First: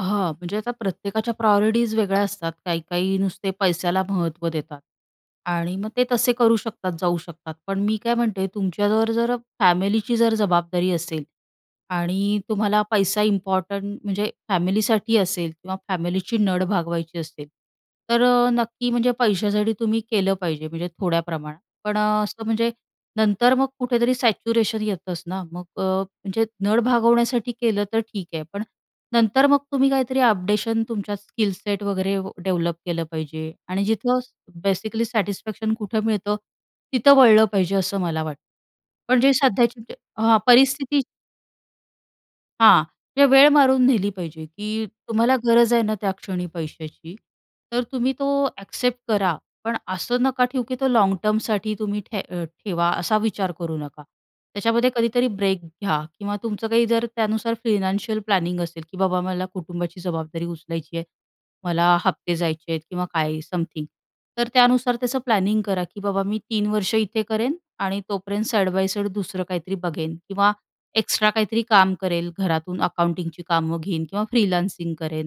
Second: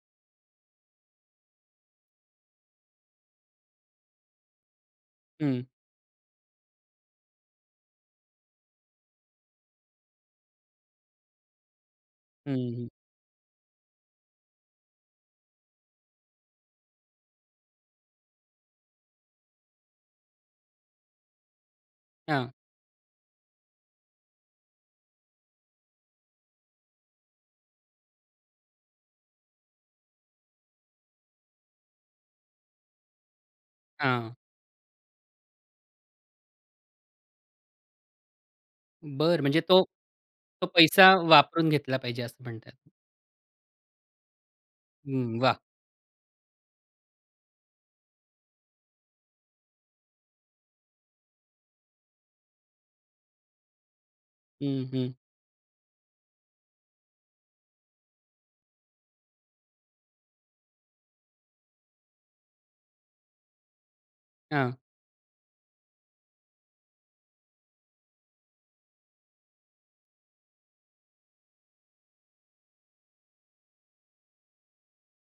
हां. म्हणजे आता प्रत्येकाच्या प्रायॉरिटीज वेगळ्या असतात. काही-काही नुसते पैशाला महत्त्व देतात हं. आणि मग ते तसे करू शकतात, जाऊ शकतात. पण मी काय म्हणते? तुमच्यावर जर फॅमिलीची जर जबाबदारी असेल आणि हं, तुम्हाला हं. पैसा इम्पॉर्टंट म्हणजे फॅमिलीसाठी असेल किंवा फॅमिलीची नड भागवायची असेल. तर अ, नक्की म्हणजे पैशासाठी तुम्ही केलं पाहिजे म्हणजे थोड्या प्रमाणात. पण अ, असं हां. म्हणजे नंतर मग कुठेतरी सॅच्युरेशन येतंच ना. मग अ, म्हणजे नड भागवण्यासाठी केलं तर ठीक आहे. पण नंतर मग तुम्ही काहीतरी अपडेशन तुमच्यात स्किल सेट वगैरे व डेव्हलप केलं पाहिजे आणि जिथं हां. बेसिकली सॅटिस्फॅक्शन कुठं मिळतं, तिथं वळलं पाहिजे असं मला वाट पण जे बरं. म्हणजे सध्याची तो, जी हां, तो परिस्थिती पैसा वापरून घेतला पाहिजे असं म्हणताय? हां. म्हणजे वेळ मारून नेली पाहिजे, की तुम्हाला हं. वाह! गरज आहे ना, त्या क्षणी पैशाची, तर तुम्ही तो ॲक्सेप्ट करा. पण असं नका ठेऊ, की तो लाँग टर्मसाठी तुम्ही ठे ठेवा असा विचार करू नका. हं, त्याच्यामध्ये हं. कधीतरी ब्रेक घ्या किंवा तुमचं काही जर त्यानुसार फायनान्शियल प्लॅनिंग असेल, की बाबा मला कुटुंबाची जबाबदारी उचलायची आहे, मला हफ्ते जायचे आहेत किंवा काय समथिंग. तर हां. त्यानुसार त्याचं प्लॅनिंग करा, की बाबा मी 3 वर्ष इथे करेन आणि तोपर्यंत साइड बाय साइड दुसरं काहीतरी बघेन किंवा एक्स्ट्रा काहीतरी काम करेल. घरातून अकाउंटिंगची कामं घेईन किंवा फ्रीलान्सिंग करेन.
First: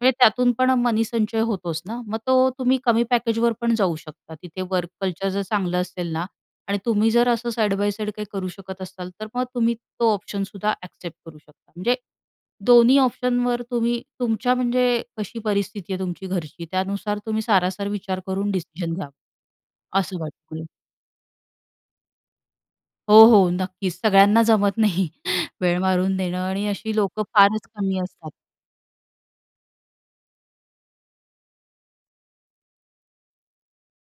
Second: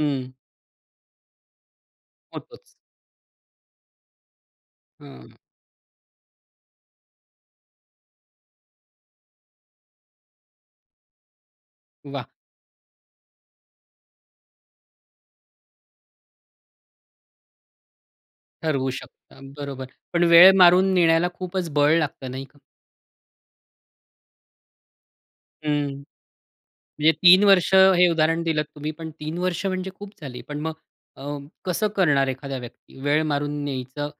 म्हणजे त्यातून पण मनीसंचय होतोच ना. मग तो होतोच. तुम्ही कमी पॅकेजवर पण जाऊ शकता. तिथे वर्क कल्चर हां. जर चांगलं असेल ना आणि तुम्ही जर असं साइड बाय साइड काही करू शकत असताल. तर मग तुम्ही तो ऑप्शन सुद्धा ॲक्सेप्ट करू शकता. म्हणजे वाह! दोन्ही ऑप्शनवर तुम्ही तुमच्या म्हणजे कशी परिस्थिती आहे तुमची घरची, त्यानुसार तुम्ही सारासार विचार करून ठरवू डिसिजन घ्या, शकता. बरोबर असं पण वेळ वाटतंय. मारून नेण्याला खूपच बळ लागत नाही का? हो, हो. नक्कीच. सगळ्यांना जमत नाही वेळ हं. मारून नेणं आणि अशी म्हणजे लोकं 3 फारच वर्ष कमी हे असतात. उदाहरण दिलत तुम्ही. पण 3 वर्ष म्हणजे खूप झाली. पण मग अं, कसं करणार एखादा व्यक्ती? वेळ मारून न्यायचं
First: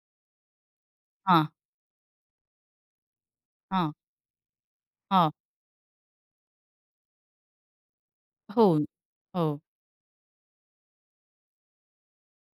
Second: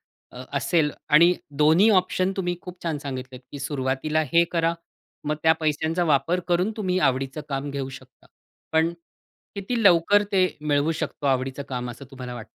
असेल आणि हां. दोन्ही ऑप्शन तुम्ही खूप छान सांगितलेत, की हां. सुरुवातीला हे करा. हां. मग त्या पैशांचा वापर करून तुम्ही आवडीचं काम घेऊ शकता. हो पण हो. किती लवकर ते मिळवू शकतो आवडीचं काम असं तुम्हाला वाटतं?